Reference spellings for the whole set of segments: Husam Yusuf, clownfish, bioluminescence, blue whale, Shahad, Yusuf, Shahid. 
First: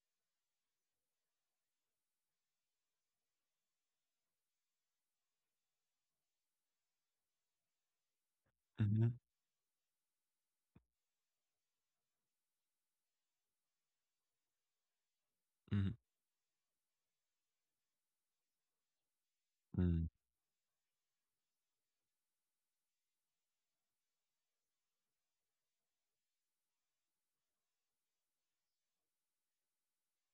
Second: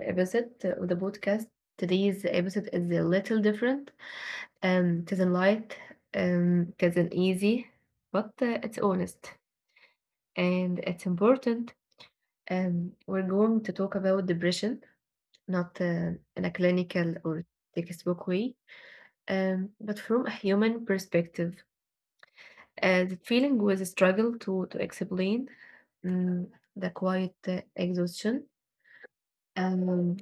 episode of the podcast. Today's episode is a little different. It isn't light, it isn't easy, but it's Mhm. honest and it's important. We're going to talk about depression, not Mm, in a clinical or textbook way, but mm, from a human perspective. The feeling was a struggle to explain. Um, the quiet exhaustion. Um,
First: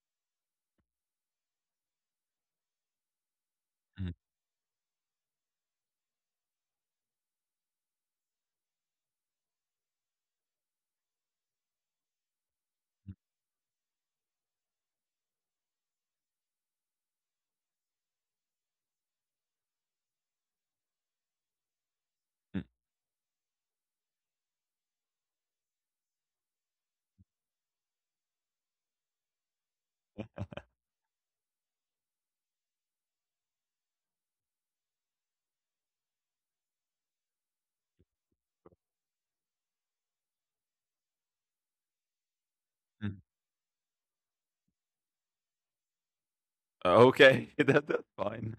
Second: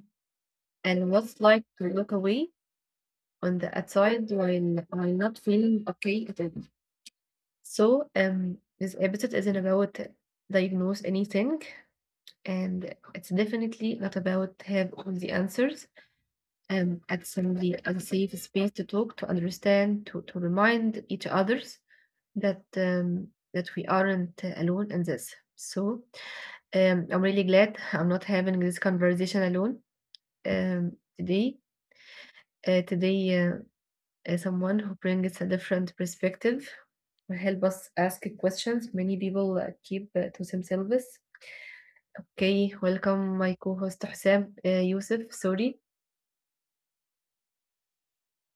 and was like to look away on the mm, outside while am not feeling okay at all. So this episode isn't about diagnose anything, and mm, it's definitely not about have all the answers. It's only a safe space to talk, to understand, to remind each others mm, that that we aren't alone in this. So I'm really glad I'm not having this conversation alone um today. Today, someone who brings a different perspective will help us ask questions many people keep to themselves. Okay, mm. welcome my co-host Husam Yusuf. Sorry, Okay, that's fine.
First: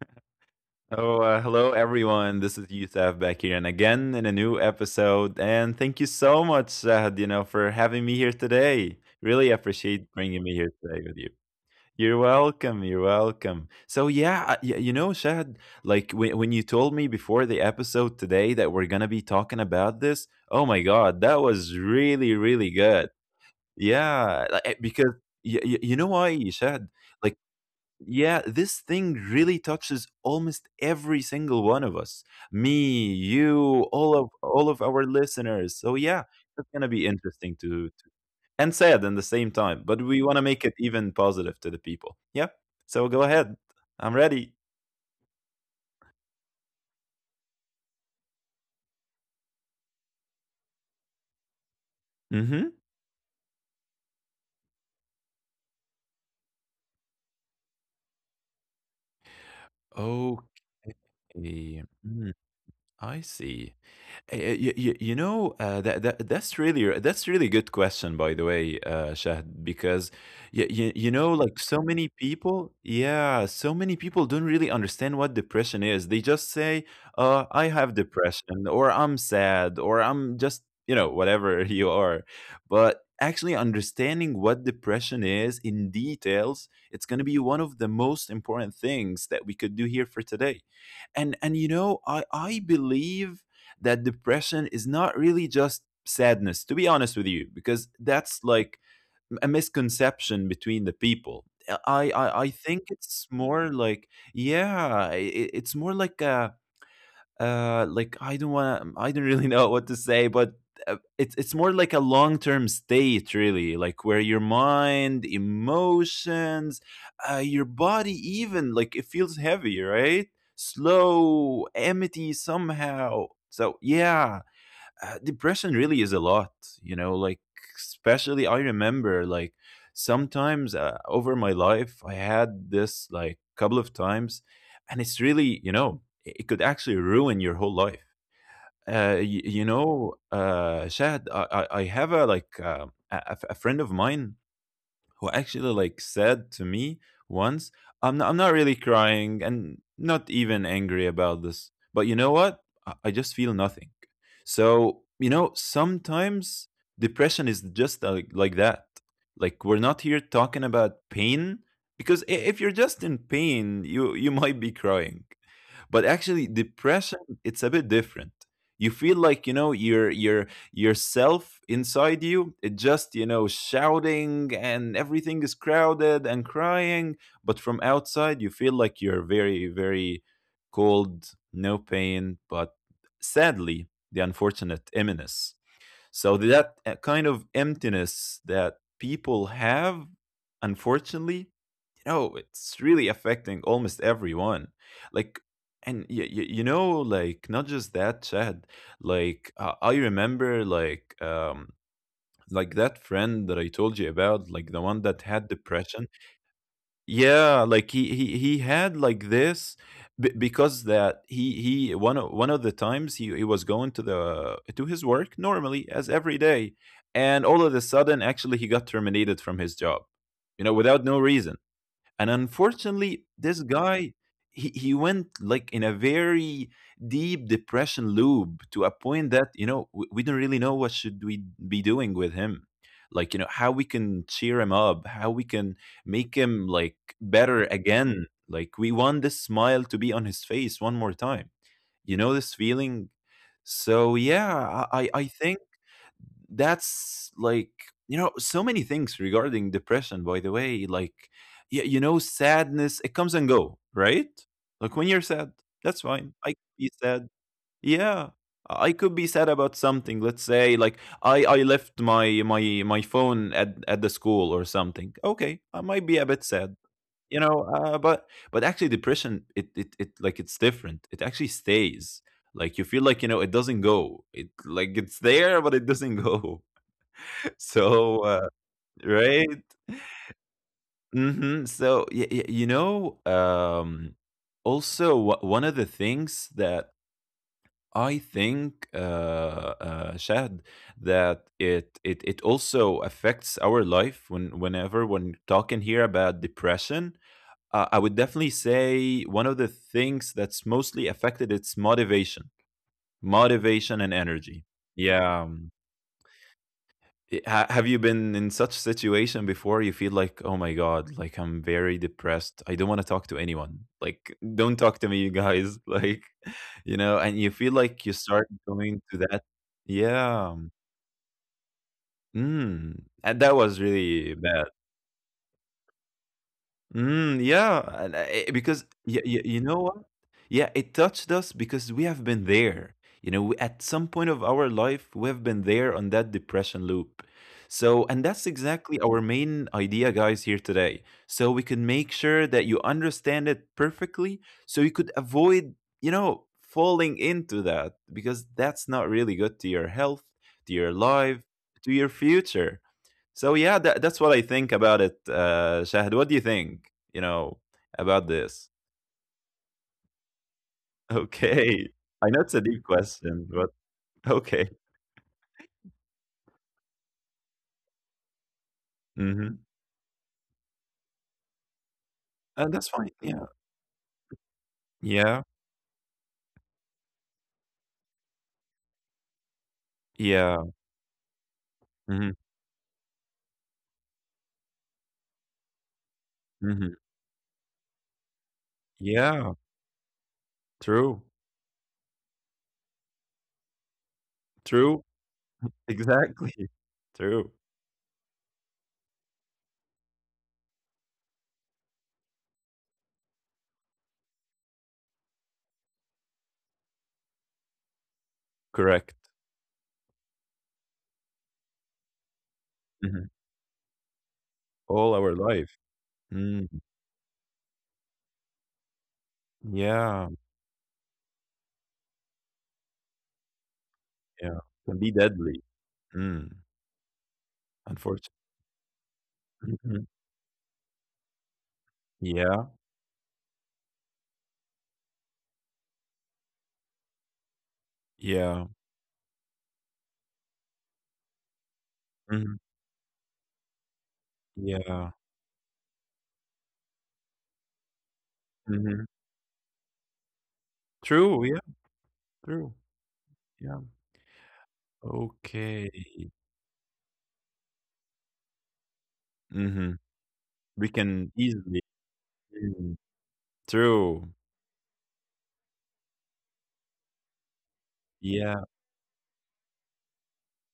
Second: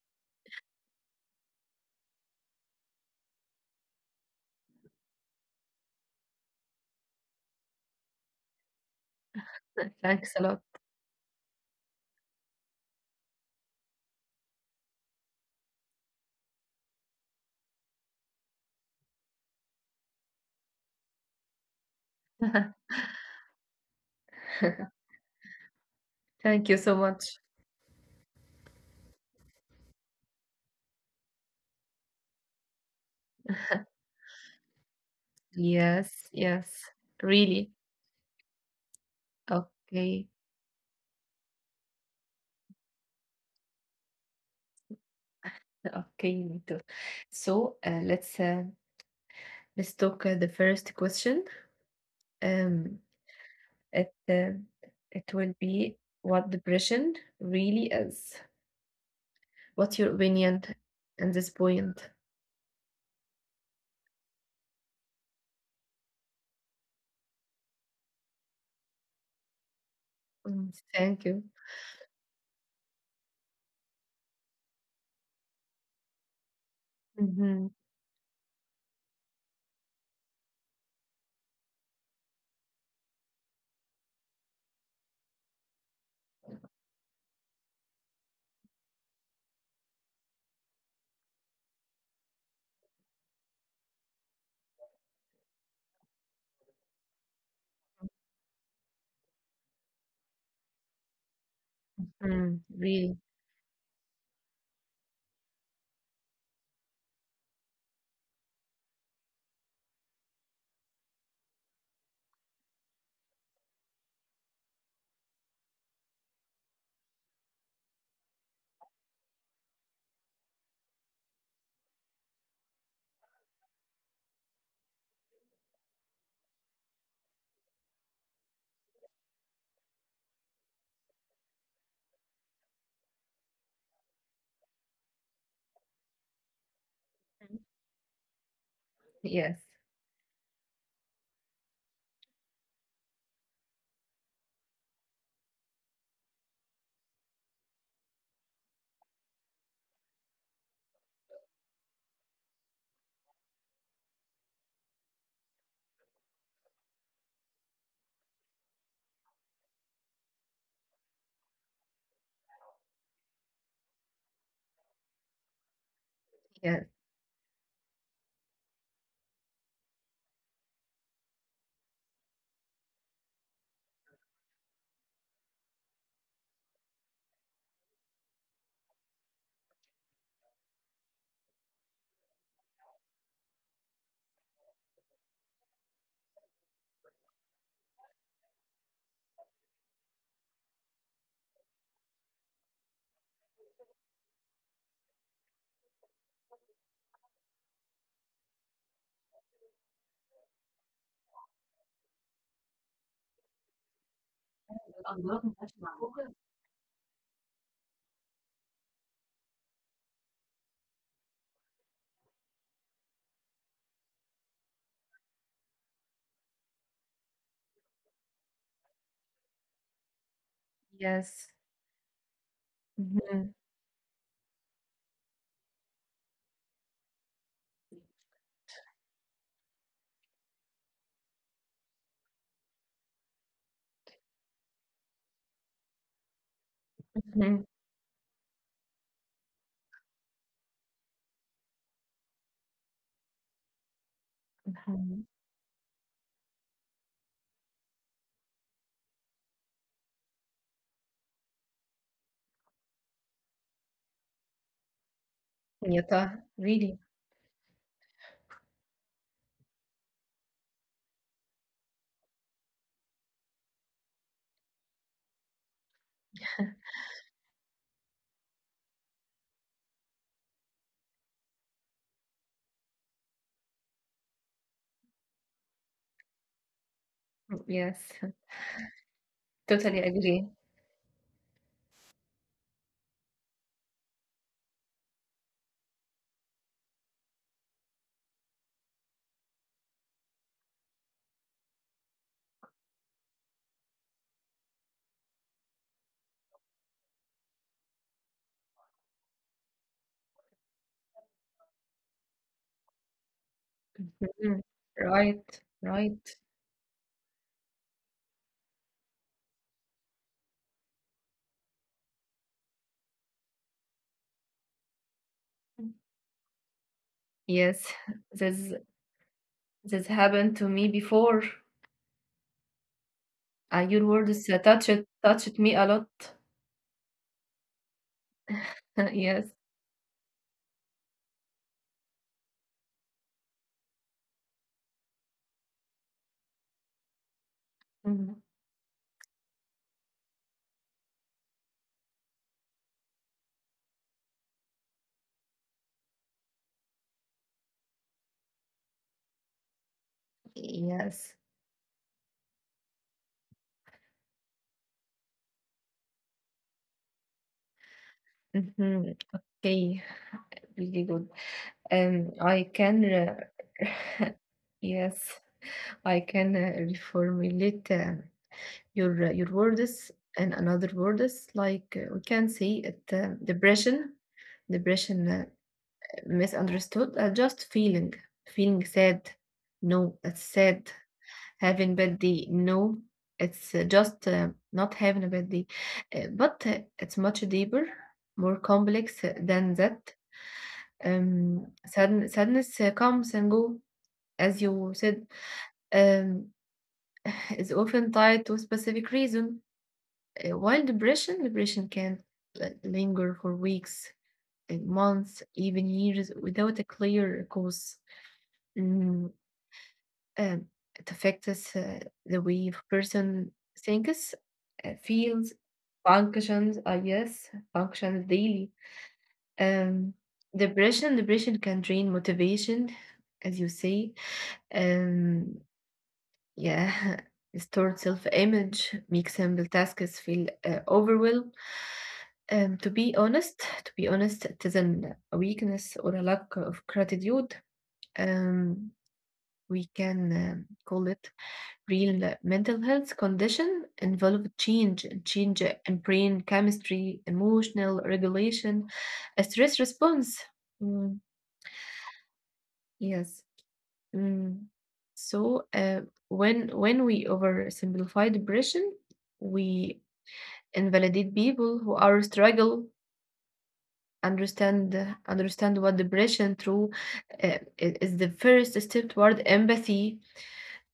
So, hello everyone. This is Yusuf back here, and again in a new episode. And thank you so much, Sahad, for having me here today. Really appreciate thanks bringing a me lot. here today with you. You're welcome. You're welcome. So yeah, Shahad, like when you told me before the episode today that we're gonna be talking about this. Oh my God, that was really, really good. Yeah, like, because y y you know why, Thank Shahd? you so Like, much. yeah, this thing really touches almost every single one of us. Me, you, all of our listeners. So yeah, Yes, that's yes, gonna be interesting really. to and sad at the same time, but we Okay, wanna make it even positive to the people. Yeah. So go ahead. I'm ready. okay, me too. So let's talk the first question. Mhm. Um, it uh, it will be what depression really is. What's your Okay. opinion at this point? Mm, I see. You know that's really good question by the way Shahd, because Mm. You Thank know you. like so many people don't really understand what depression is. They just say Mhm. I have depression or I'm sad or I'm just you know whatever you are. But actually understanding what depression is in details, it's going to be one of the most important things that we could do here for today. And you know I believe that depression is not really just sadness, to be honest with you, because that's like a misconception between the people. I Mm. think Really? it's more like. Yeah, it's more like a like I don't want to I don't really know what to say, but it's more like a long term state really, like where your mind, emotions, your body even like it feels heavy, right? Slow, empty somehow. So yeah, depression really is a lot, you know, like, especially I remember like sometimes over my life I had this like couple of times, and it's really you know it could actually ruin your Mm. whole life. Yes. You know Shahad, I have a like a friend of mine who actually like said to me once, "I'm not really crying and not even angry about this, but you know what? I just feel nothing." So you know, sometimes depression is just like that. Like we're not here talking about pain, because if you're just in pain, you might be crying, but actually Yes. depression, it's a bit different. You feel like, you know, you're yourself inside you, it just, you know, shouting and everything is crowded and crying, but from outside you feel like you're very very cold, no pain, but sadly the unfortunate emptiness. So that kind of emptiness that people have, unfortunately, no, it's really affecting almost everyone. Like, and you know, like not just that, Chad. Like I remember, like that friend that I told you about, like the one that had depression. Yeah, like he had like this, because that he one of the times he was going to his work normally as every day, and all of a sudden, actually, he got terminated from his job. You know, without no Yes. reason. And unfortunately, Mhm. this guy, he went like in a very deep depression loop, to a point that you know we don't really know what should we be doing with him, like, you know, how we can cheer him up, how we can make him like Mhm. better again, like we want this smile to be on his face one more time, you know, this feeling. So yeah, i i Mhm. I think that's like, you know, so many things regarding depression, by the way, like, yeah, you know, sadness, it comes and go, right? Like when you're sad, Yeah, that's fine, I could really. be sad. Yeah, I could be sad about something, let's say, like I left my phone at the school or something. Okay, I might be a bit sad, you know, but actually depression, it like it's different. It actually stays, like, you feel like, you know, it doesn't go, it like it's there but it doesn't go. Yes. So, right? Totally agree. Mhm. So, y y you know, also, one of the things that I think, Shahd, that it also affects our life when talking here about depression, I would definitely say one of the things that's mostly affected, it's motivation, and Mhm. energy. Yeah. Right. Right. Have you been in such situation before? You feel like, oh my god, like I'm very depressed, I don't want to talk to anyone, like don't talk to me, you guys Mm. like, you know, and you feel Yes, like you start this going to that. this happened Yeah. to me before. Mm. And that was Your really words uh, bad. touched touched me a lot. Mm, yeah, and, because, y Yes. y you know what? Yeah, it touched us because we have been there. You know, we, at some point of our life, we have been there on that depression loop. So, and Mhm. that's exactly our main idea, guys, here today, so we can make sure that you understand it perfectly, so you could avoid, falling into that, because that's not really good to your health, to your Yes. life, to your future. So yeah, that's what I think about it. Shahid, what do you think? You know about this? hmm Okay, really good. Okay, I know it's a I deep can question, but okay. yes, I can reformulate your Mm-hmm. words and another words like we can And say that's it fine. Yeah, depression, depression yeah, misunderstood, just feeling sad. No, that's yeah. sad. Having bad Hmm. day. No, it's just not having a bad day. Uh, but uh, Hmm. it's much deeper, more complex Yeah. than that. True, Sadness comes and go, as you true, said, um, exactly. True, is often tied to a specific reason, while depression can linger for weeks, months, even years without a clear cause. correct. Mm, um, it affects us, the way a Hmm. person thinks, All our feels, life. functions, Mm. I guess, functions daily. Um, Yeah, depression can drain motivation, as you say. yeah, can be Um, deadly. Mm. yeah, restored Unfortunately. self-image makes simple Mhm. tasks feel overwhelmed. Um, Yeah, to be honest, to be honest, it isn't a weakness or a lack of gratitude. yeah. Um, we can call it real Hmm. mental health condition involve change, Yeah. change in brain chemistry, emotional regulation, Hmm. a stress response. Mm, True. Yeah, true. yes. Yeah. Mm. So, Okay. When we oversimplify depression, we Mhm. We invalidate can people who easily. are struggle Mm, true. understand understand what depression through is the first Yeah. step toward empathy.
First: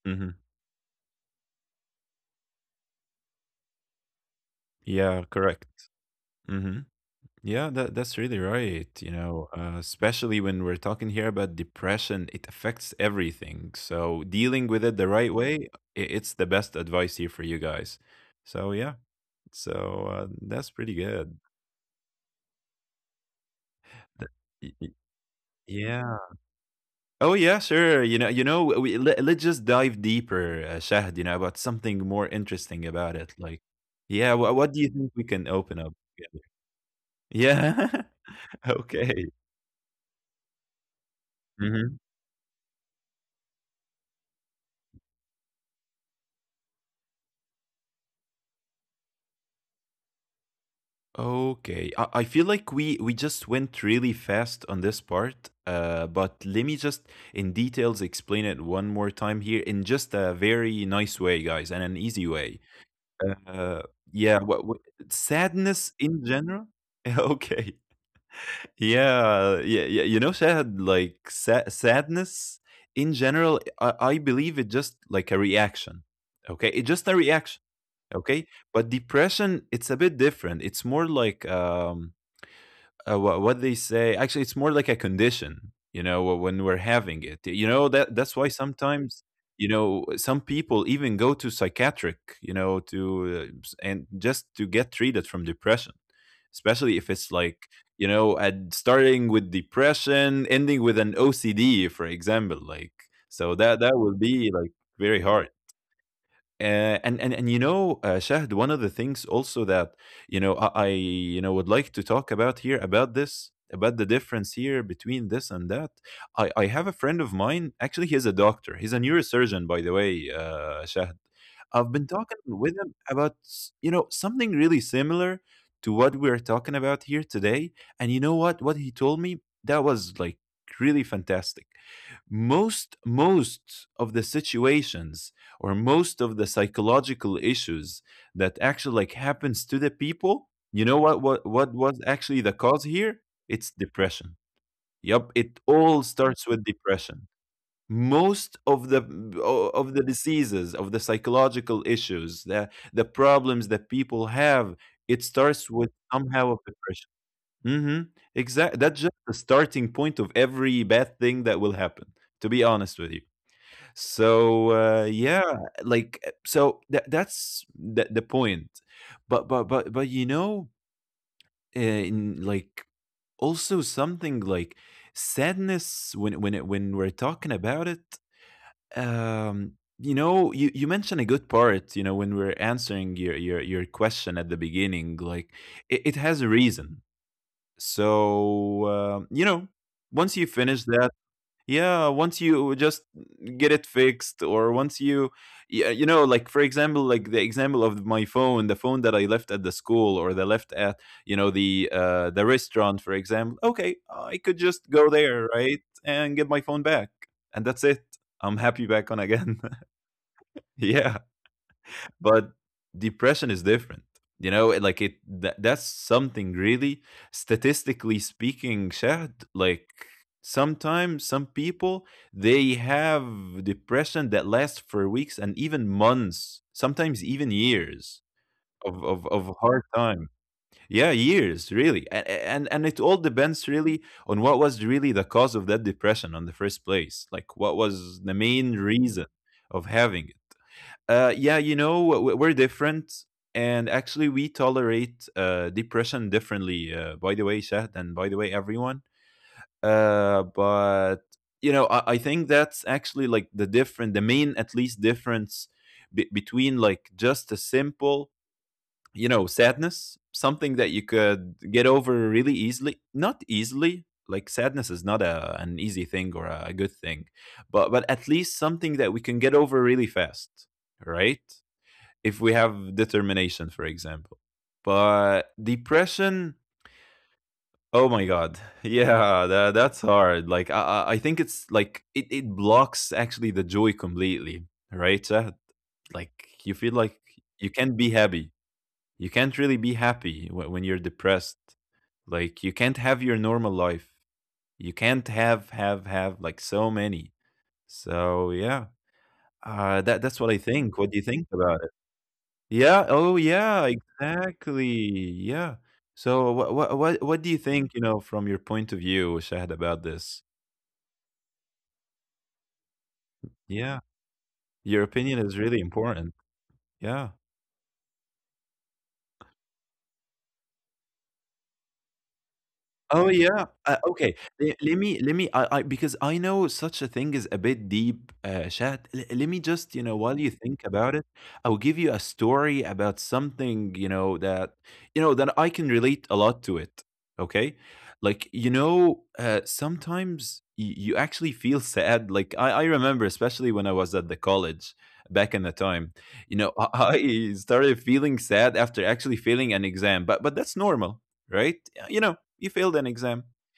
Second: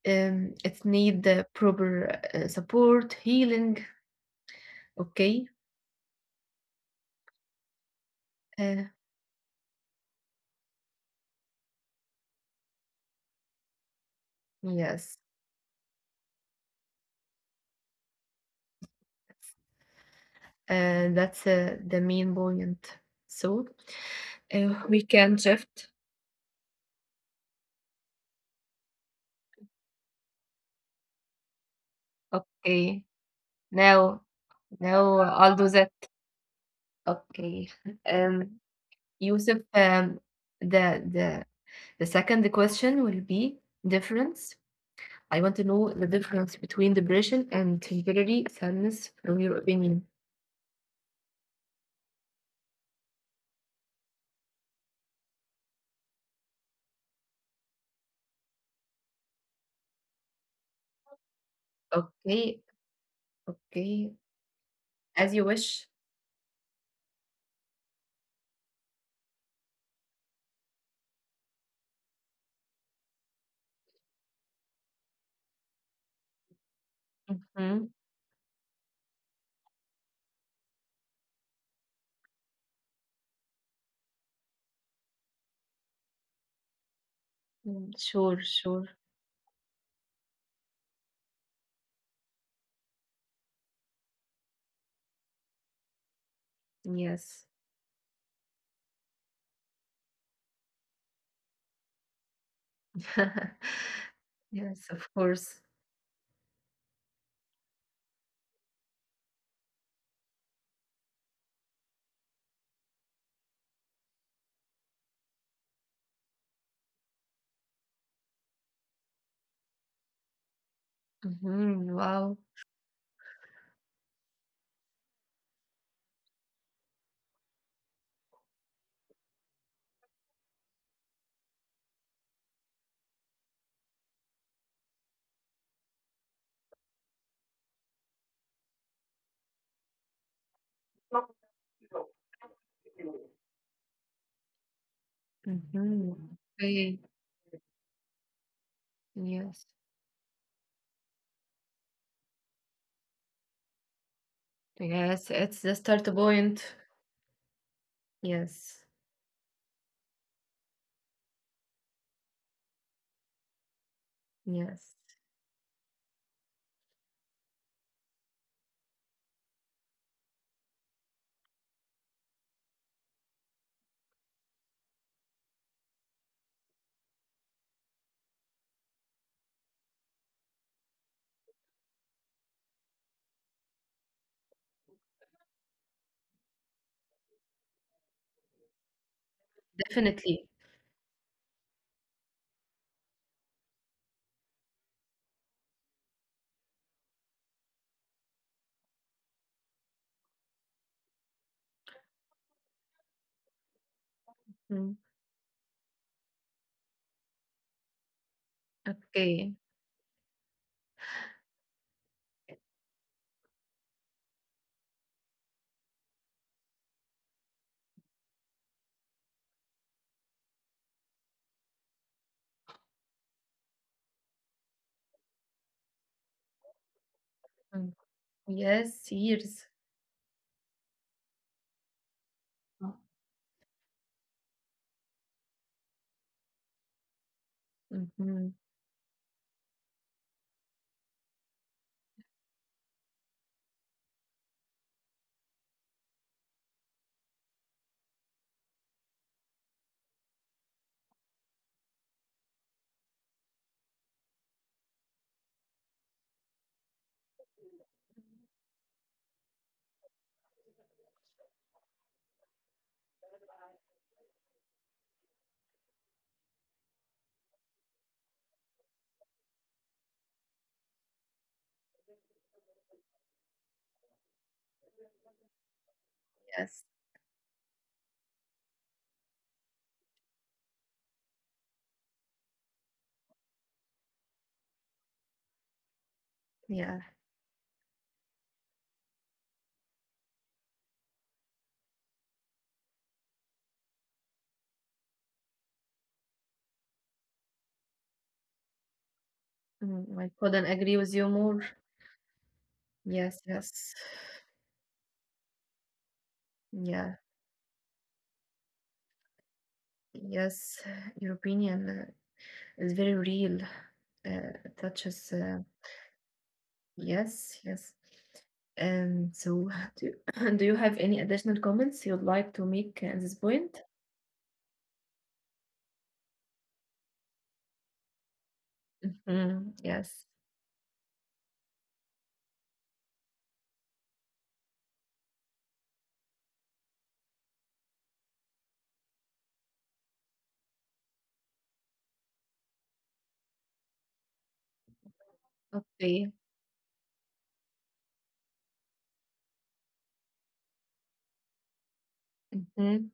Mhm. It need the proper support, healing. Yeah, Okay. correct. Mhm. Yeah, that's really Uh, right, especially when we're talking here about depression, it affects everything. So dealing with it the yes. right way, it's the best advice here for you guys. So yeah. So that's pretty Uh, good. that's uh, the main point. So Th- y- y- we can shift. Yeah. Oh yeah, sure. You know, we, let's just dive deeper, Shahd, about something more interesting about it. Okay. Like, yeah, Now, what do you think we can now open up? I'll do that. Yeah. Okay. Um, Okay. Yusuf, the Hmm. the second question will be difference. I want to know the difference between depression and temporary sadness from your opinion. Okay. I feel like we just went really fast on this part. But let me just in details explain it one more time here in just a very nice way, guys, and an easy way. Okay, Uh, yeah. okay. What As you sadness wish. in general? Okay. Yeah, yeah, yeah. You know, sadness in general. I believe it just like a reaction. Okay, it's just a reaction. Mhm. Okay, but depression, it's a bit different. It's more like what they say, actually it's more like a condition, you know, when we're having it, you know, mm that that's why Sure, sure. sometimes you know some people even go to psychiatric, you know, to and just to get treated from depression, especially if it's Yes. like, you know, at starting with depression ending with an OCD for example, like, so that will be like Yes, very of hard. course. And and you know, Shahd, one of the things also that you know I you know would like to talk about here about this, about the difference here between this and that. I have a friend of mine. Actually, he's a doctor. He's a neurosurgeon, by the way, Shahd. I've been Hmm talking Wow. with him about, you know, something really similar to what we're talking about here today. And you know what? What he told me that was like really fantastic. Most of the situations, or most of the psychological issues that actually like happens to the people, you know, what was actually the cause here? It's depression. Yep, it all hmm starts with Okay. depression. Most of the Yes. Diseases, of the psychological issues, the problems that people have, it Yes, starts it's the with start somehow of point. depression. Mm-hmm. Exactly, Yes. that's just the starting point of every bad thing that will happen, to be honest with you. So, Yes. Yeah, like, so that's the point. But you know, in like also something like sadness, when we're talking about it, um, you know, you mentioned a good part, when we're answering your question at the beginning, like, it has a reason. So, um, you know, Once you Definitely. finish that, yeah, once you just get it fixed, or once you, like for example, like the example of my phone, the phone that I left at the school or the left at, the restaurant, for example. Okay, I could just Mm, go there, right, and get my phone back, and that's it. I'm happy back on again. okay. Yeah, but depression is different. Like that's something really, statistically speaking, Shahd, like sometimes some people, they have depression that lasts for weeks and even months, sometimes even Mm, years of, yes, of, of years. hard time. Yeah, years, really. And it Oh. all depends, really, on what was really the cause of that depression on the first place, like what was the Mhm, main reason of having it. We're different, and actually, we tolerate depression differently. By the way, Shahd, and by the way, everyone. But I think that's actually like the different, the main, at least, difference between like just a simple, you know, sadness, something that you could get over really easily, not easily. Like sadness is not an easy thing or a good thing, but at least something that we can get over really fast, right? If we have determination, for example. But depression, yes, oh my god, yeah, that's hard. Like think it blocks actually the joy completely, right, Shahd? Like you feel like yeah. you can't be happy. You can't really be happy when you're depressed. Like you can't have your normal life. You can't have like so many. So yeah, Mm, that's I what I couldn't think. What agree do you with think you about more. it? Yeah, oh Yes, yeah, yes. exactly, yeah. So what what what Yeah, what do you think, you know, from your point of view, Shahad, about this? yes. Your opinion is very real. Yeah, Uh, your opinion touches, is really important. Yeah. yes, yes. And so, do, you, do you have any additional comments you'd like to Oh make at yeah. this Uh, point? okay. Le- Let me, I because I know such a thing is a bit deep, chat. Let me just, you know, Mhm, while you yes. think about it, I'll give you a story about something, you know, that that I can relate a lot to it. Okay? Sometimes you actually feel sad. Like I remember, especially when I was at the college back in the time, you know, Okay. I started feeling sad after actually failing an exam. But that's normal, right? You know, you failed an exam. hmm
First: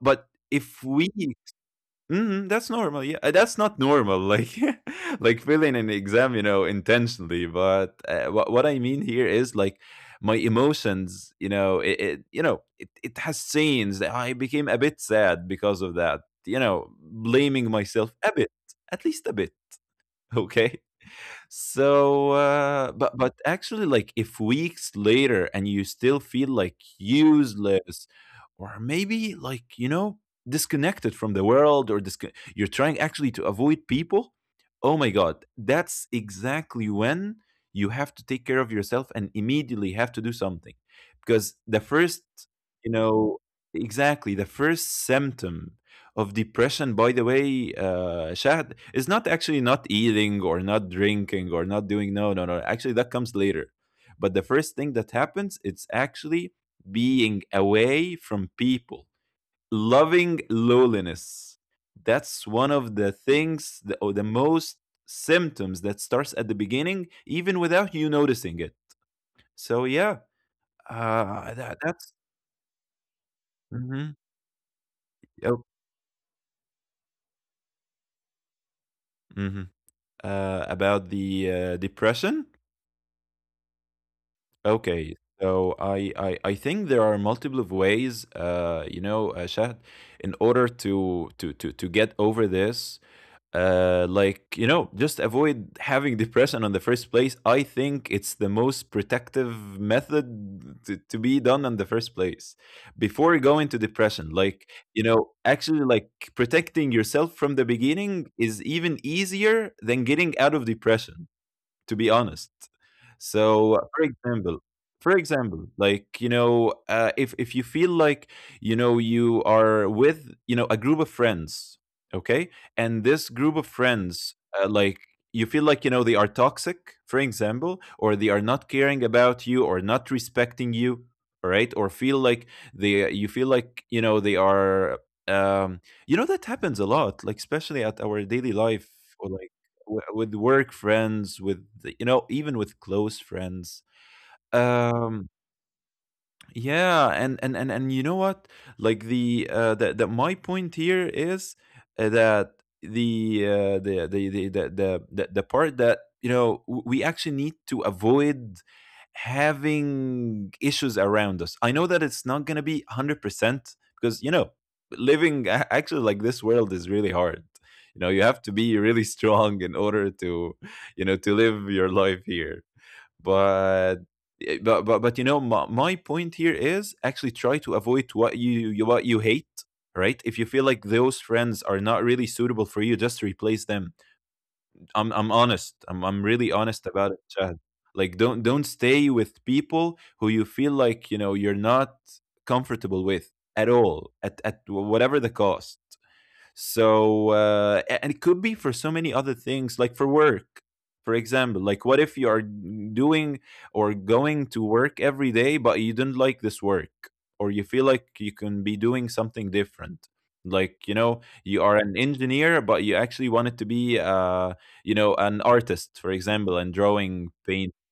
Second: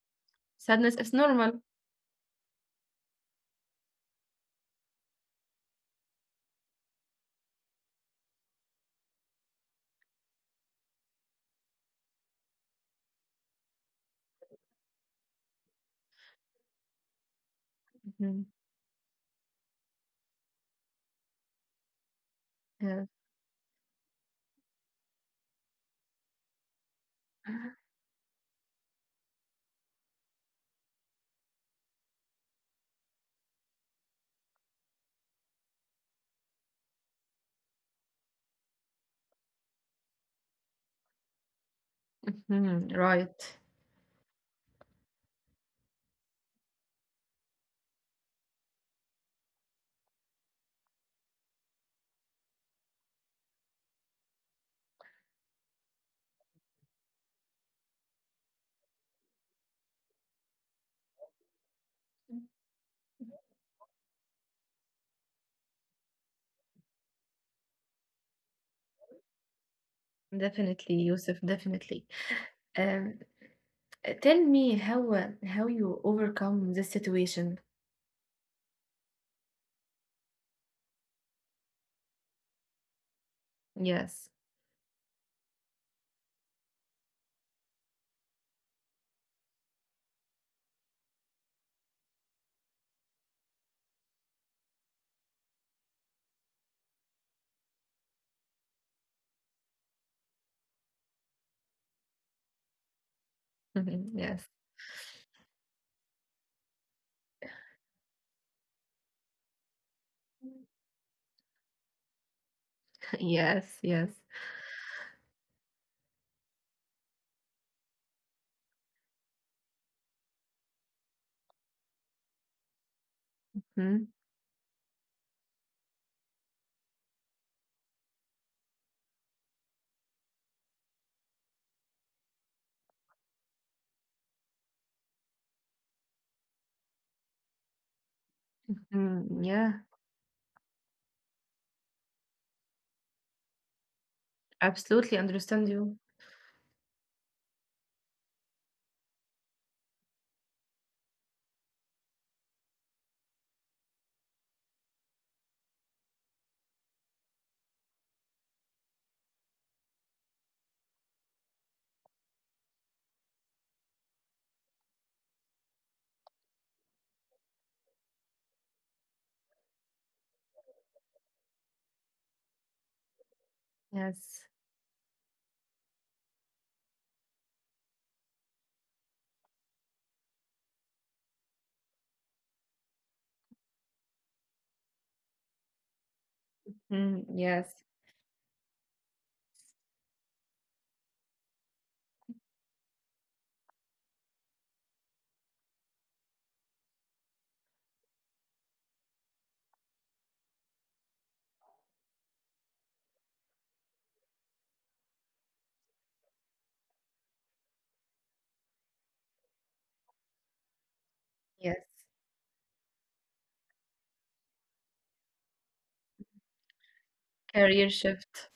But if Sadness we is normal. Mhm, that's normal. Yeah, that's not normal. Like, like failing an exam, you know, intentionally. But what I mean here is like my emotions. It has scenes that I became a bit sad because of that. You know, blaming myself a bit, Hmm at least a bit. Okay. So, uh, but Yeah. but actually, like if weeks later and you still feel like useless, or maybe, like, you know, disconnected from the world, you're trying actually to avoid people. Oh my God, that's exactly when you have to take care of yourself and immediately have to do something, because the first, you Mhm, know, right. exactly the first symptom of depression, by the way, uh, Shahd, is not actually not eating or not drinking or not doing, no no no, actually that comes later. But the first thing that happens, it's actually being away from people, loving loneliness. That's one of the things, the, or the most symptoms that starts at the beginning even without you noticing it. So yeah, Definitely, Yusuf, that's definitely. Um, hmm tell me yep how you overcome this situation. hmm about the depression. Yes. Okay, so I think there are multiple ways, you know, Shahd, in order to get over this. Like you know, just avoid having depression on the first place. I think it's the most protective method to be done on the first place before going to depression. Mhm. Yes. Like you know, actually, like protecting yourself from the beginning is even easier than getting out of depression, to be honest. Yes. So, Yes. For example, like you know, if you feel like you know you are with, you know, a group of friends, okay, and this group of Mm, friends, like you feel like, you know, they are toxic, for example, or they are not caring about you or not respecting you, all right, or feel like they you feel like, you know, they are, um, you know, that happens a lot, like especially at our daily life. mm, Or yeah. like, with work friends, you know, even with close friends. Absolutely understand Um, you. yeah, and you know what? The my point here is, that the part that, you know, we actually need to avoid having issues around us. I know that it's not gonna be 100%, because you know, living, actually, like this world is really hard. You know, you have to be really strong in order to, you know, to live your life here. Yes. But but you know, my point here is actually try to avoid what you what you hate. Right? If you feel like those friends are not really suitable for you, just replace them. I'm honest, I'm really Mm, honest about yes. it, Chad. Like don't stay with people who you feel like, you know, you're not comfortable with at all, at whatever the cost. So and it could be for so many other things, like for work, for example. Like what if you are doing or going to work every day but you don't like this work, or you feel like you can be doing something different. Like you know Yes. you are an engineer but you actually wanted to be, uh, you know, an artist, for example, and Career drawing. shift.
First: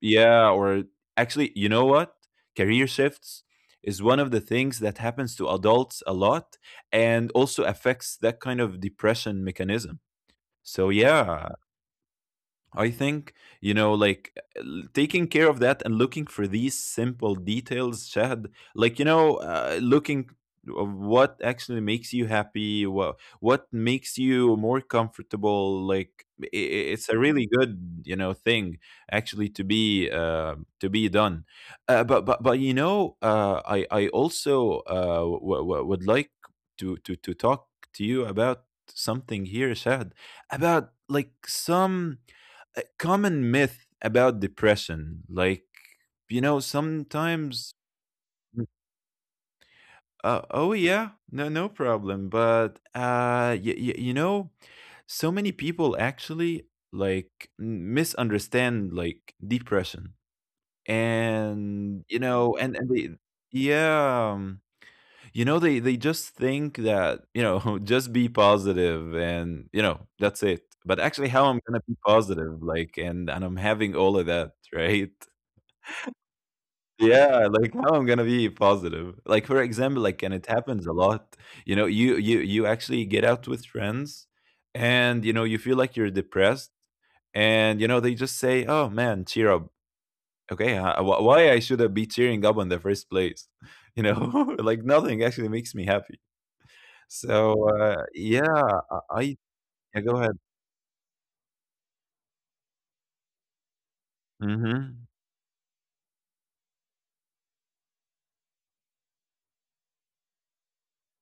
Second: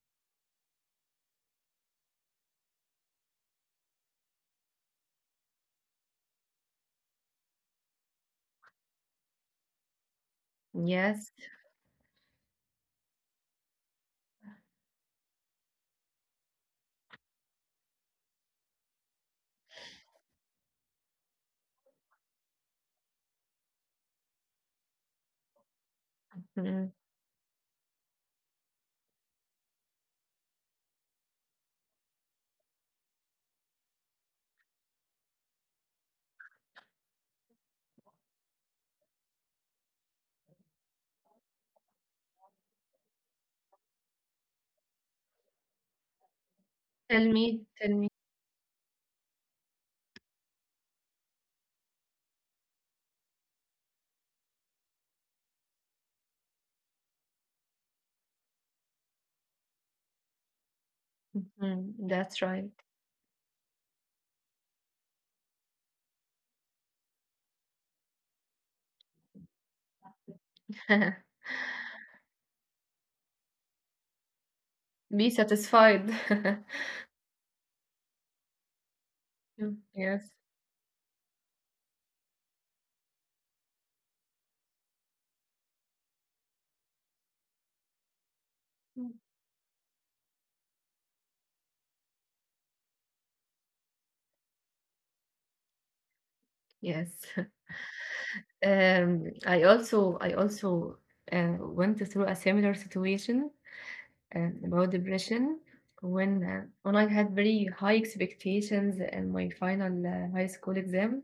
Yeah, or actually, you know what? Career shifts is one of the things that happens to adults a lot, and also affects that kind of depression mechanism. So, Yes. yeah, I think, you know, like taking care of that and looking for these simple details, Shahad, like, you know, looking of what actually makes you happy, what makes you more comfortable, like, Mm. it's a really good, you know, thing actually to be done. You know, I also, would like to talk to you about something here, Shahad, about like some a common myth about depression. Like, you know, Tell me. sometimes, Tell me. Mm. Uh, oh yeah, no, no problem. You know, so many people actually, misunderstand like depression, Mhm. and you That's know, right. And they. Yeah, you know, they just think that, you know, just be positive and, you know, that's it. But actually, how I'm gonna be positive, like, and I'm having all of that, right? Be satisfied. Yeah, like how I'm gonna be positive. Like for Mm, example, like, yes. and it happens a lot. You know, you actually get out with friends, and you know you feel like you're depressed, and you know they just say, "Oh Mm. man, cheer up." Okay, why I should have be cheering up in the first place? You know, like nothing actually makes me happy. Yes. So yeah, I I yeah, go also I ahead. also went through a similar situation about Mm-hmm. depression when I had very high expectations in my final high school exam,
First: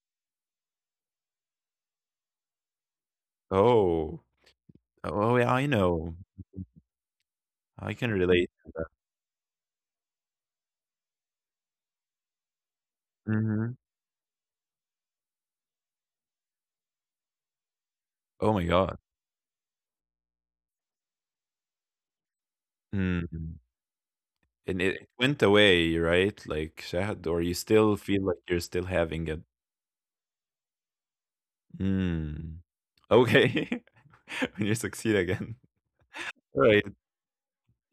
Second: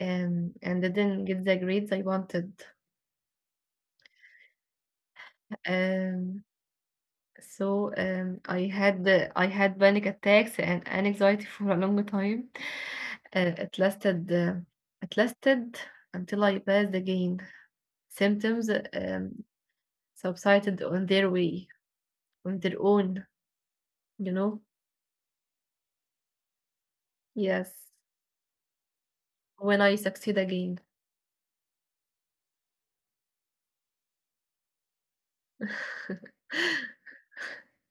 and I didn't get the grades I wanted. Oh, oh yeah, I know. Um, Mm-hmm. I so can relate. I had panic attacks and anxiety for a long time. Uh, Mm-hmm. it lasted uh, it lasted until I passed again. Oh my Symptoms god. um, subsided on their way. On their own, Mm. you know? And it went away, right? Like شهد, or you Yes. still feel like you're still having it? When I succeed again. Mm, okay. When you succeed again. Right.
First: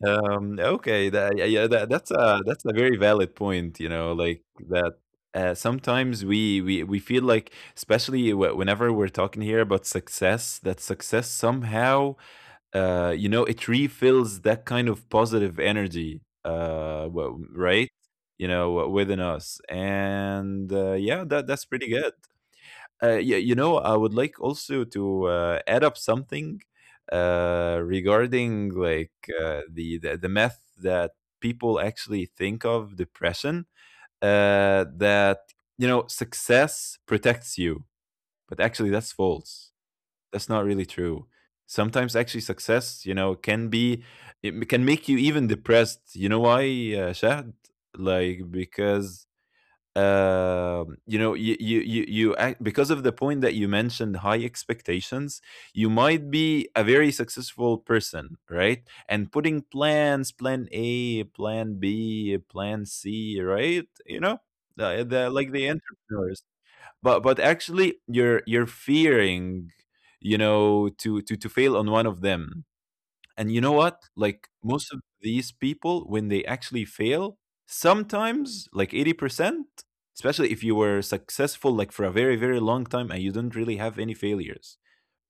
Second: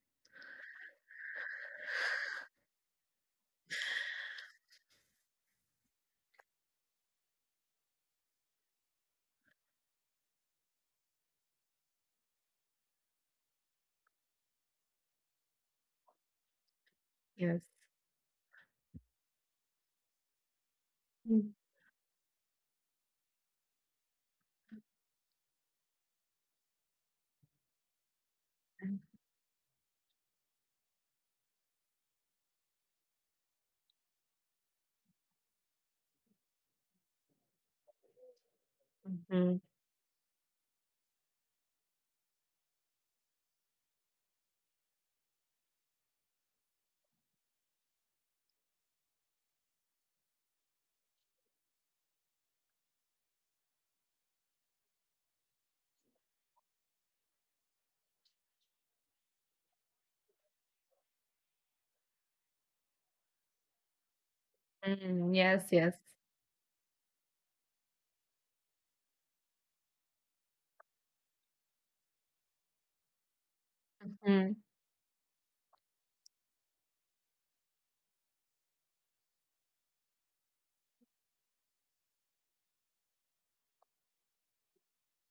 Okay. Yeah, yeah, that's a very valid point. You know, like that. Sometimes we feel like, especially whenever we're talking here about success, that success somehow, you know, it refills that kind of positive energy, Yes. right? You know, within us, and yeah, that Mm, that's pretty good. Yeah, you know, I would like also to, add up something, regarding mm, like, the myth that people actually think of depression, that you know success protects you, but actually that's mhm, false. That's not really true. Sometimes actually success, you know, can be, can make you even depressed. You know why, Shahd? Like because you know because of the point that you mentioned, high expectations. You might be a very successful person, right, and putting plans, plan A, plan B, plan C, right, you know, the, mm, like yes, the yes. entrepreneurs. But actually you're fearing, you know, to fail on one of them. And you know what, like Mhm, most of these people when they actually fail, sometimes like 80%, especially if you were successful like for a very very long time and you didn't really have any failures,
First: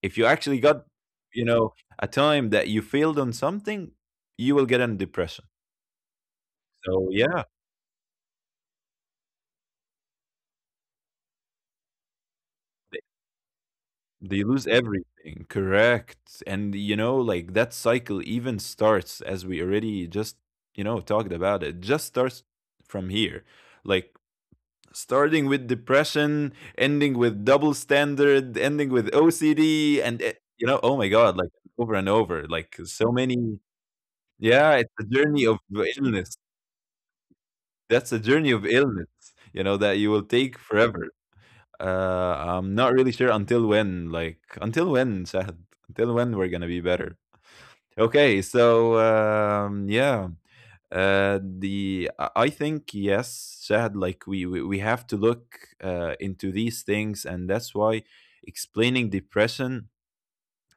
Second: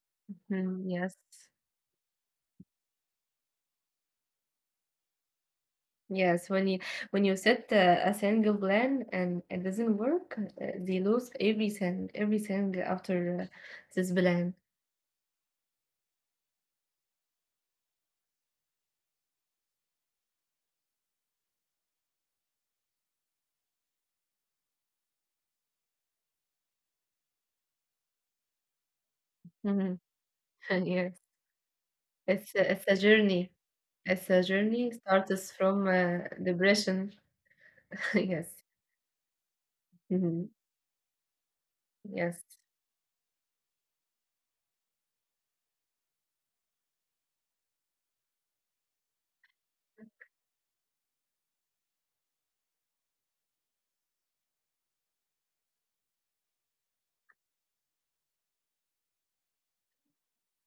if you actually mhm, got, yes. you know, a time that you failed on something, you will get a depression. Yes, when you So when you yeah. set a single plan and it doesn't work, they lose everything, everything after this They plan. lose everything. Correct. And you know, like that cycle even starts as we already just, you know, talked about it. Just starts from here. Like starting with depression, ending with double standard, ending with OCD Mhm, and you know, oh my yes, god, like over and over, like it's a so journey. many. It's a Yeah, it's journey a journey starts of from illness. depression. That's a journey Yes. of illness, you know, that you will Mhm, take forever. Yes. I'm not really sure until when. Like until when, Shahad? Until when we're gonna be better? Okay, so yeah. The I think yes, Shahad. Like we have to look into these things, and that's why explaining depression,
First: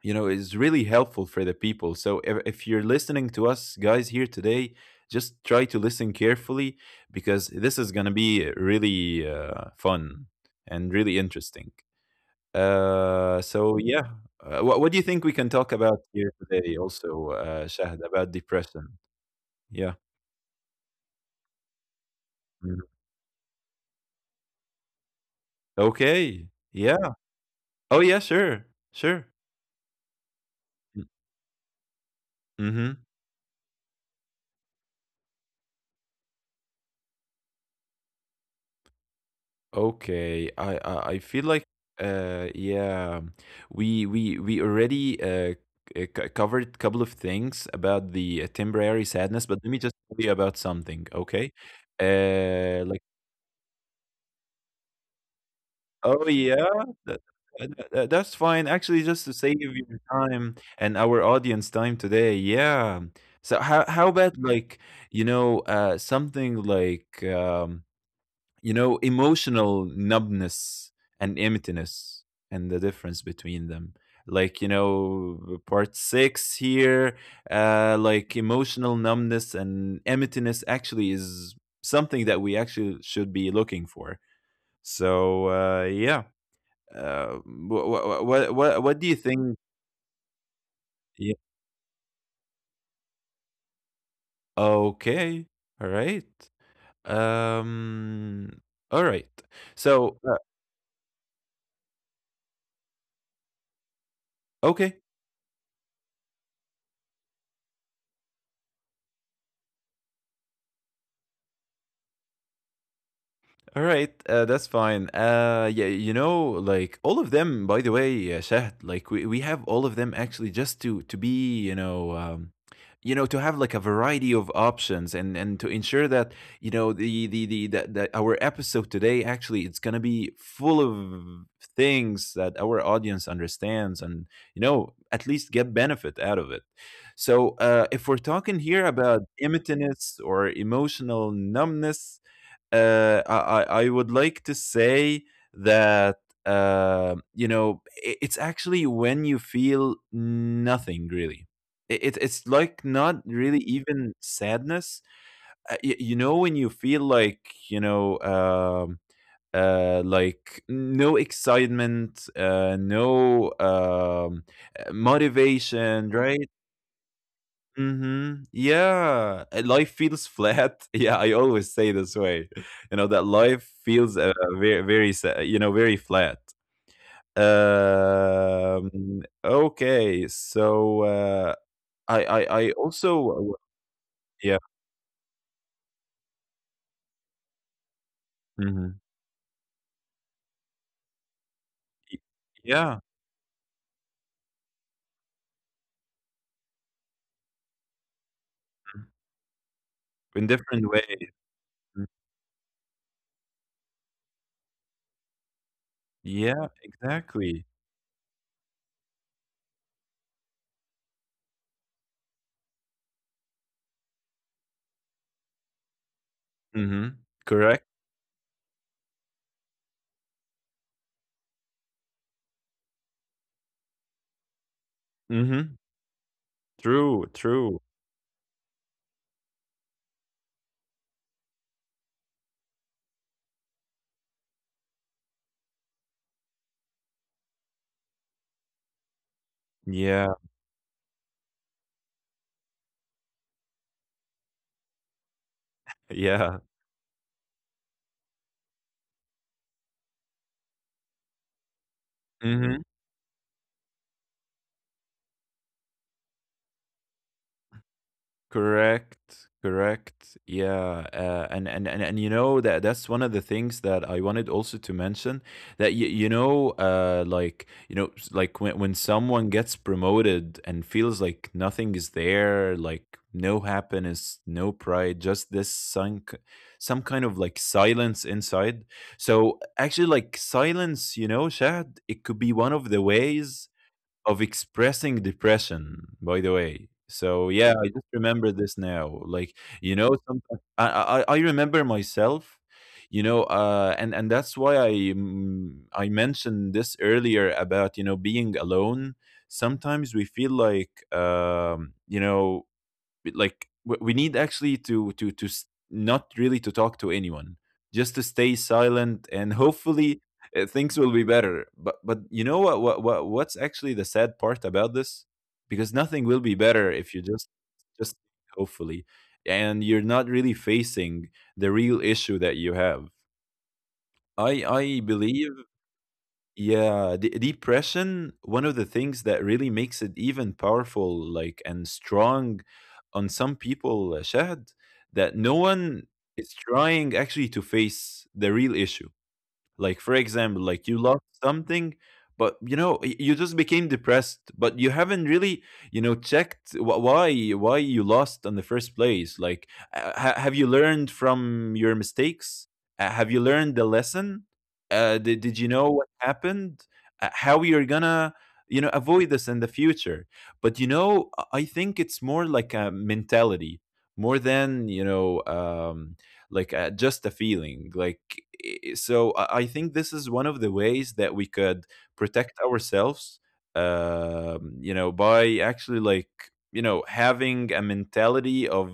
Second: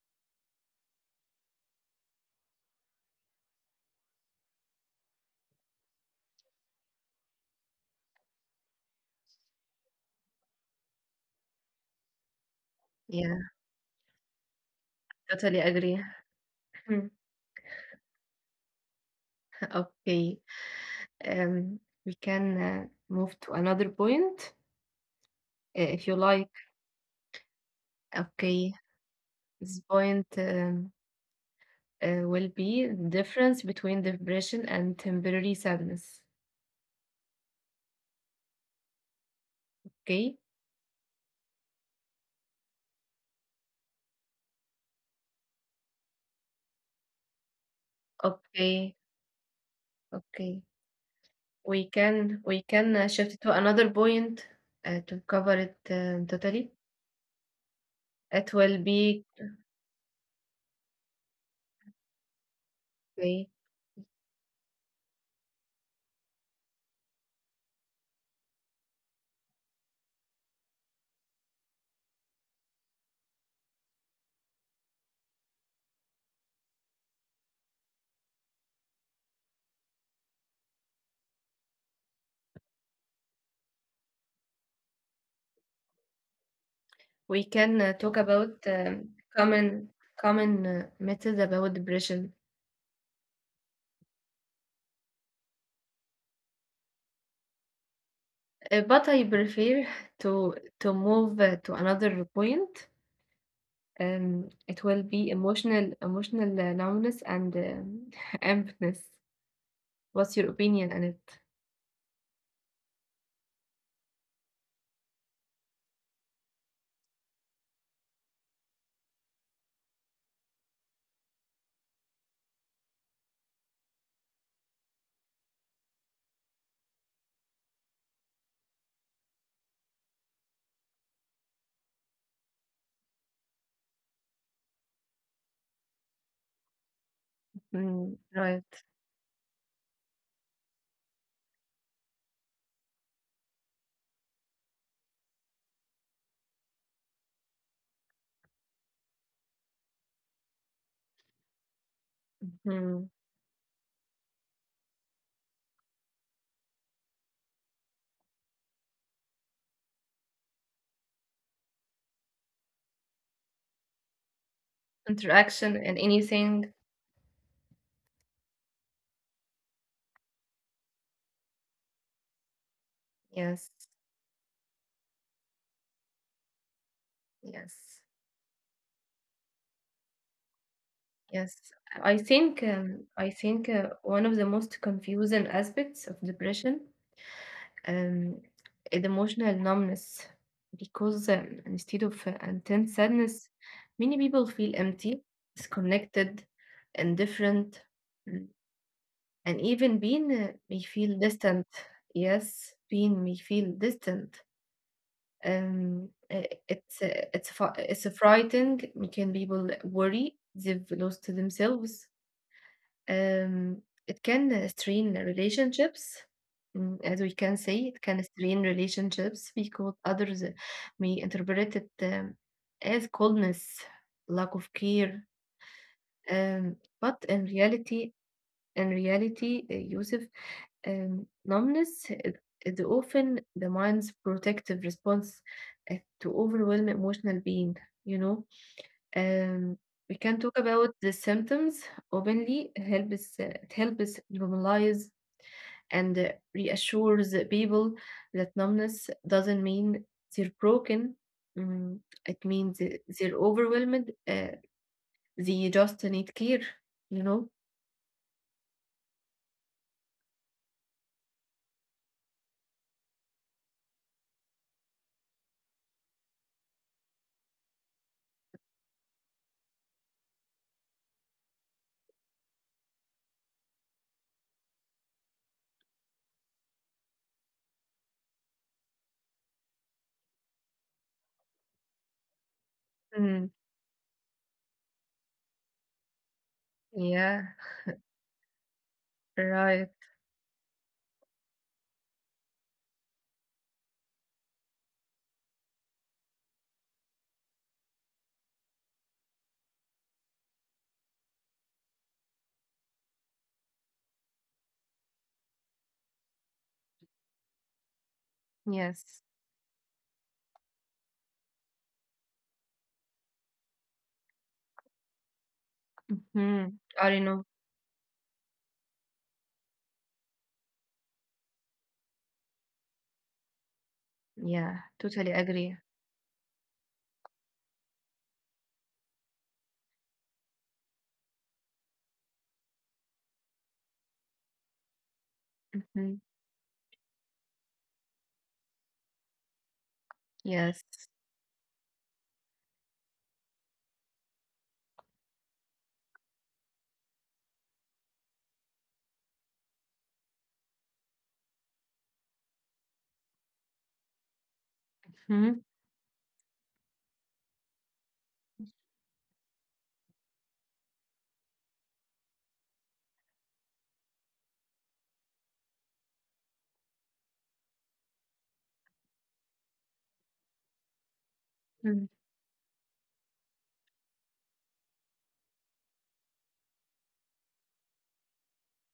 you know, is really helpful for the people. So if you're listening to us guys here today, just try to listen carefully, because this is gonna be really fun and really interesting. Uh, Yeah. so yeah, what do you think we can Totally talk about agree. here today? Hmm. Also, Shahd, about depression. Yeah. Okay. Um, we can Mhm. Move to another point if you Okay. like. Yeah. Oh yeah. Sure. Okay. Sure. This point will Mm-hmm. be the difference between depression and temporary sadness. Okay. Okay. I feel like yeah, we already covered a couple of things about the temporary Okay. sadness, but let me just tell you about Okay. something. Okay. We Like can shift to another point to cover it oh, yeah? totally. That that's fine. It Actually, will just to be save your time and our audience time today. Yeah. So okay. How about like, you know, something like, you know, emotional numbness and emptiness, and the difference between them? Like, you know, part six here, like emotional numbness and emptiness actually is something that we actually should be looking for. So, yeah. Uh, We what, can what, talk what, wha about what do you think? common common Yeah. methods about depression. Okay. All right. Um. All right. But I prefer So uh, to to move to another point. Okay. It will be emotional numbness and emptiness. What's your opinion on it? All right, that's fine. Yeah, you know, like all of them. By the way, Shahd, like we have all of them actually, just to be, you know, to have like a variety of options, and to ensure that, you know, that our episode today actually it's gonna be full of things that our audience understands, and you know, at least get benefit out of it. So if we're Mm, talking here right. about imitness or emotional numbness, I would like to say that you know, it's actually when you feel nothing really. It it's like not Mm. really even sadness. You know, when you feel like, you know, like no excitement, no Interaction motivation, and right? anything. Mhm. Yeah, life feels flat. Yeah, I always say this way. You know that life Yes. feels very, very, you know, very flat. Yes. Okay. So, I, Yes. I, I I think also, yeah, one of the most confusing aspects of depression um, hmm, the emotional numbness, because instead of yeah, intense sadness, many people feel empty, disconnected, indifferent, mm, mhm, and even in being different may ways. feel distant. Mhm. Yes, being may feel distant. Um, Yeah, uh, it's uh, exactly. it's fr- it's frightening. Can people worry they've lost themselves? Um, it can strain relationships, Mm-hmm. mm, as we can Correct. say, it can strain relationships because others may interpret it as coldness, lack of Mm-hmm. care. True. Um, True. but in reality, Yusuf, numbness is often the mind's protective response uh, to overwhelm emotional being, you know. Um, Yeah. we can talk about the symptoms openly. Helps it helps normalize and Yeah. reassures the people that numbness doesn't mean they're broken. Mm, it Mm-hmm. means they're overwhelmed. They just need care. You know. Correct, correct. Yeah, and you know that that's one of the things that I wanted also to mention, that you know, like, you know, like when someone gets promoted and feels like nothing is there, like no happiness, no pride, just this sunk, some kind of like silence inside. So actually like silence, you know, Shad, it could be one of the Mm, ways of expressing depression, by the way. yeah. So yeah, I just remember this now. Like, Right. you know, sometimes I remember myself. You know, and that's why I mentioned this earlier about, you know, being alone. Sometimes we feel like, you know, like we need actually to not really to talk to anyone, just to stay Yes. silent and hopefully things will be better. But you know what's actually the sad part about this? Because nothing will be Hmm. better I if you don't know. Just hopefully, and you're not really facing the real issue that you have. I Yeah. I Totally believe, agree. yeah, de depression, one of the things that really makes it even powerful, like, and strong on some people, Shahd, that no one Mhm. is trying actually to face the real issue. Like for example, Yes. like you lost something, but you know, you just became depressed, but you haven't really, you know, checked why why you lost in the first place. Like, have you learned from your mistakes? Have you learned the lesson? Did Mhm. you know what happened? How you're gonna, you know, avoid this in the future? But you know, I think it's more like a mentality more than you know. Like just a feeling like, so I think this is one of the ways that we could mm protect ourselves, um you know, by actually like, you know, having a mentality of,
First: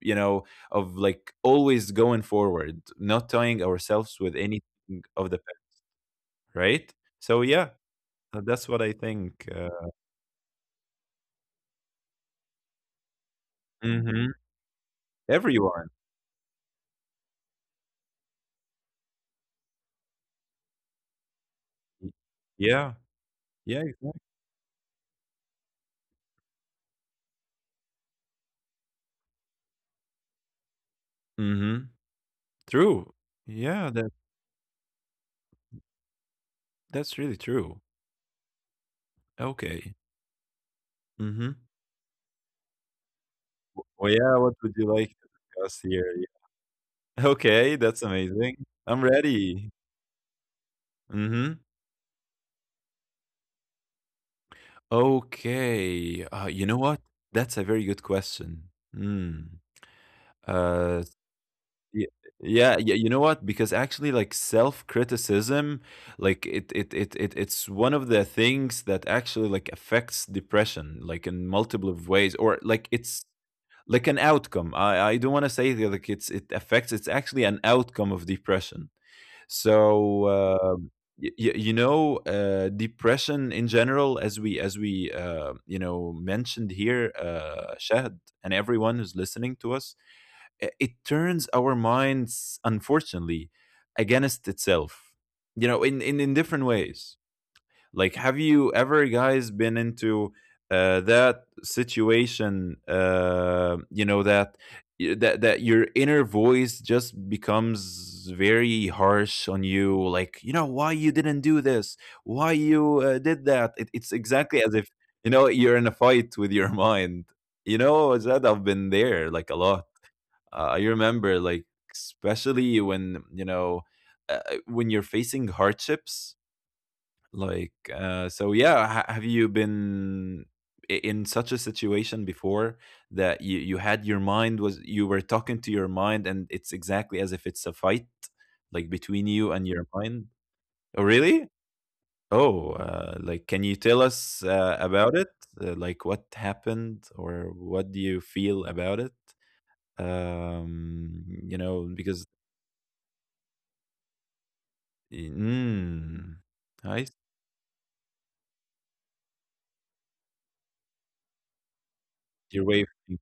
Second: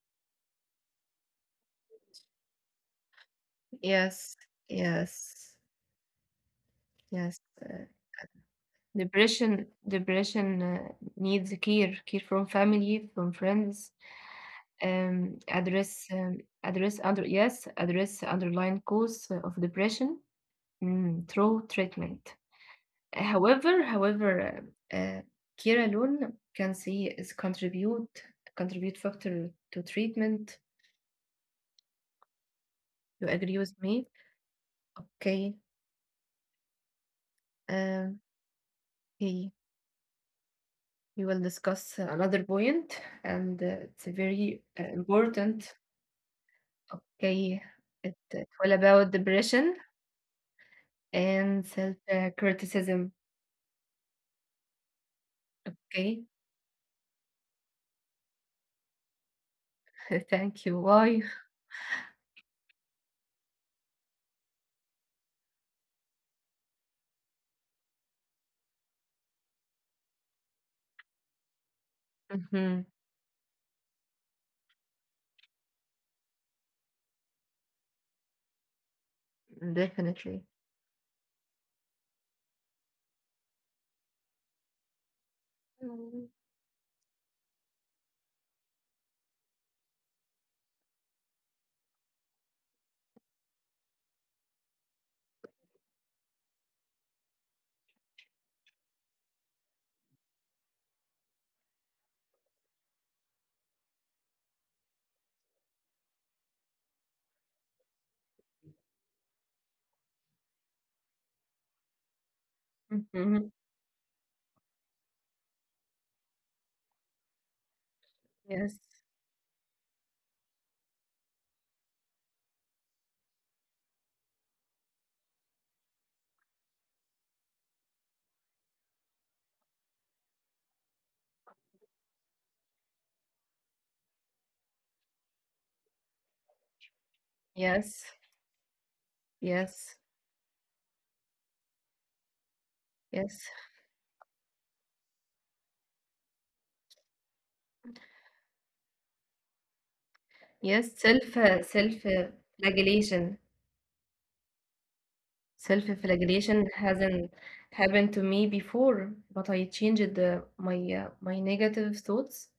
you know, of like always going forward, not tying ourselves Yes. with anything of the Yes. past, right, Yes. so yeah, that's what I think. Depression depression uh, needs care, care from family, from friends. Mhm. Um, Everyone, address um, address underlying cause of depression, mm, through treatment. yeah, yeah, However, exactly. Uh, uh, care alone can see is contribute factor to treatment. Mm-hmm. True. You agree with Yeah, me? that Okay. that's really true. Um, okay. Okay. We Mhm. will discuss another point, and Well, it's yeah, a what would you very like to discuss important. here? Yeah. Okay, Okay, that's it amazing. it's I'm all about ready. depression Mhm. and self criticism. Okay. Okay, You know what? That's a very good question. Mm. thank you. Uh, Why? yeah, yeah, yeah, you know what? Because actually, like self-criticism, like it's one of the things that actually like affects depression, like in multiple of ways, or like Hmm it's like an outcome. I don't want to say that like it's, it affects. It's actually an outcome of depression. So, Definitely. um, you know, depression in general, as we you know, mentioned here, Shahd and everyone who's listening to us, it turns our minds, unfortunately, against itself. You know, in in different ways. Like, have you ever guys been into that situation? You know that, that your inner voice just becomes very harsh on you. Like, you know, why you didn't do this? Why you did that? It's Mm-hmm. exactly as if, you know, you're in a fight with your mind. You know that I've been there Yes, like a lot. I remember like, especially when you know, uh, when you're facing hardships, like, so yeah, ha have you been I in such a situation before, that you were talking to your mind, and it's exactly as if it's a fight, yes, like between you and your mind? yes, Oh, really? Oh, like, can you tell yes, us about it? Like, what happened, or what do you feel about it? You yes. know, because, Self flagellation. mm, Self I see flagellation hasn't happened to me before, but I changed my negative your way of thoughts thinking.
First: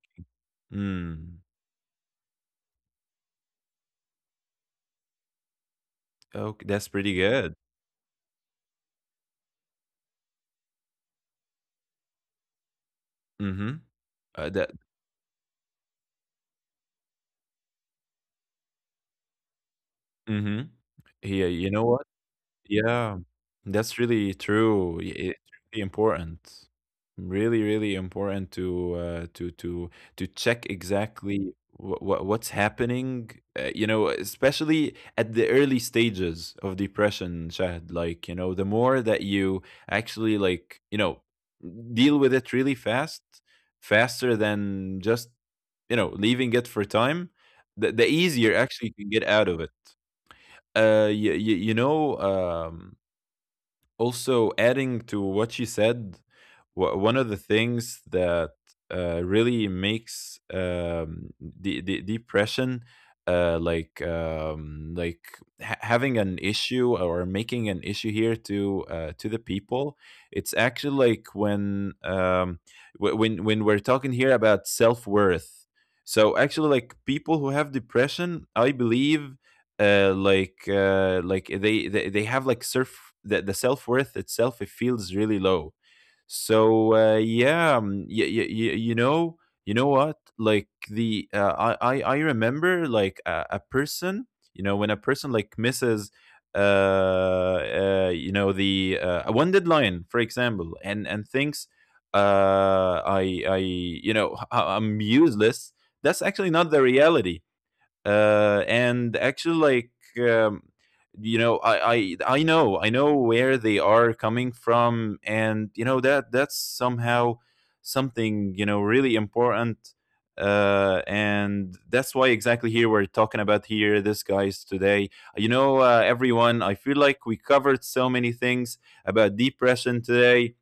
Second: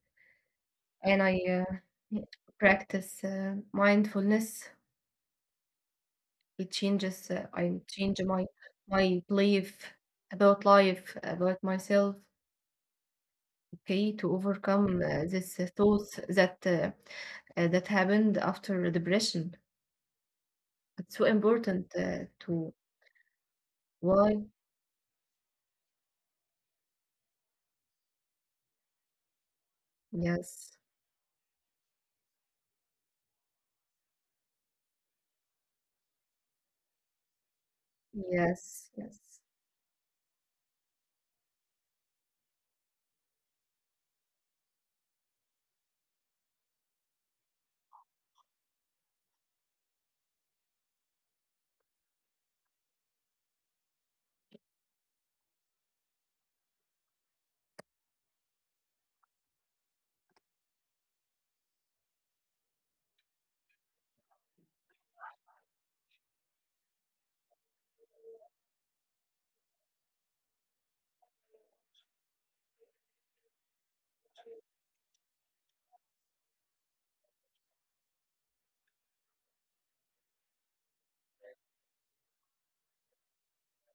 and Mm, I practice mindfulness. okay, It that's pretty changes, good. I change my my belief about life, about myself, Mm-hmm. okay, to That overcome this thoughts that that happened after depression. mhm. It's so Yeah, you know important what? To Yeah, that's really why? true. It's really important. Really, really important to to check Yes, exactly what's happening. You know, especially at the early stages of depression, Shahid. Like, you know, the yes, more that yes. you actually, like, you know, deal with it really fast, faster than just, you know, leaving it for time, the easier actually you can get out of it. You know, also adding to what you said, one of the things that really makes the depression like having an issue or making an issue here to the people, it's actually like when, when we're talking here about self worth. So actually, like people who have depression, I believe, they have like the self-worth itself, it feels really low. So yeah, you know, you know what, like the I remember like a person, you know, when a person like misses you know, the one deadline, for example, and thinks, I you know, I'm useless. That's actually not the reality, and actually, like, you know, I know, I know where they are coming from, and you know that that's somehow something, you know, really important. And that's why, exactly, here we're talking about here this guys today. You know, everyone, I feel like we covered so many things about depression today,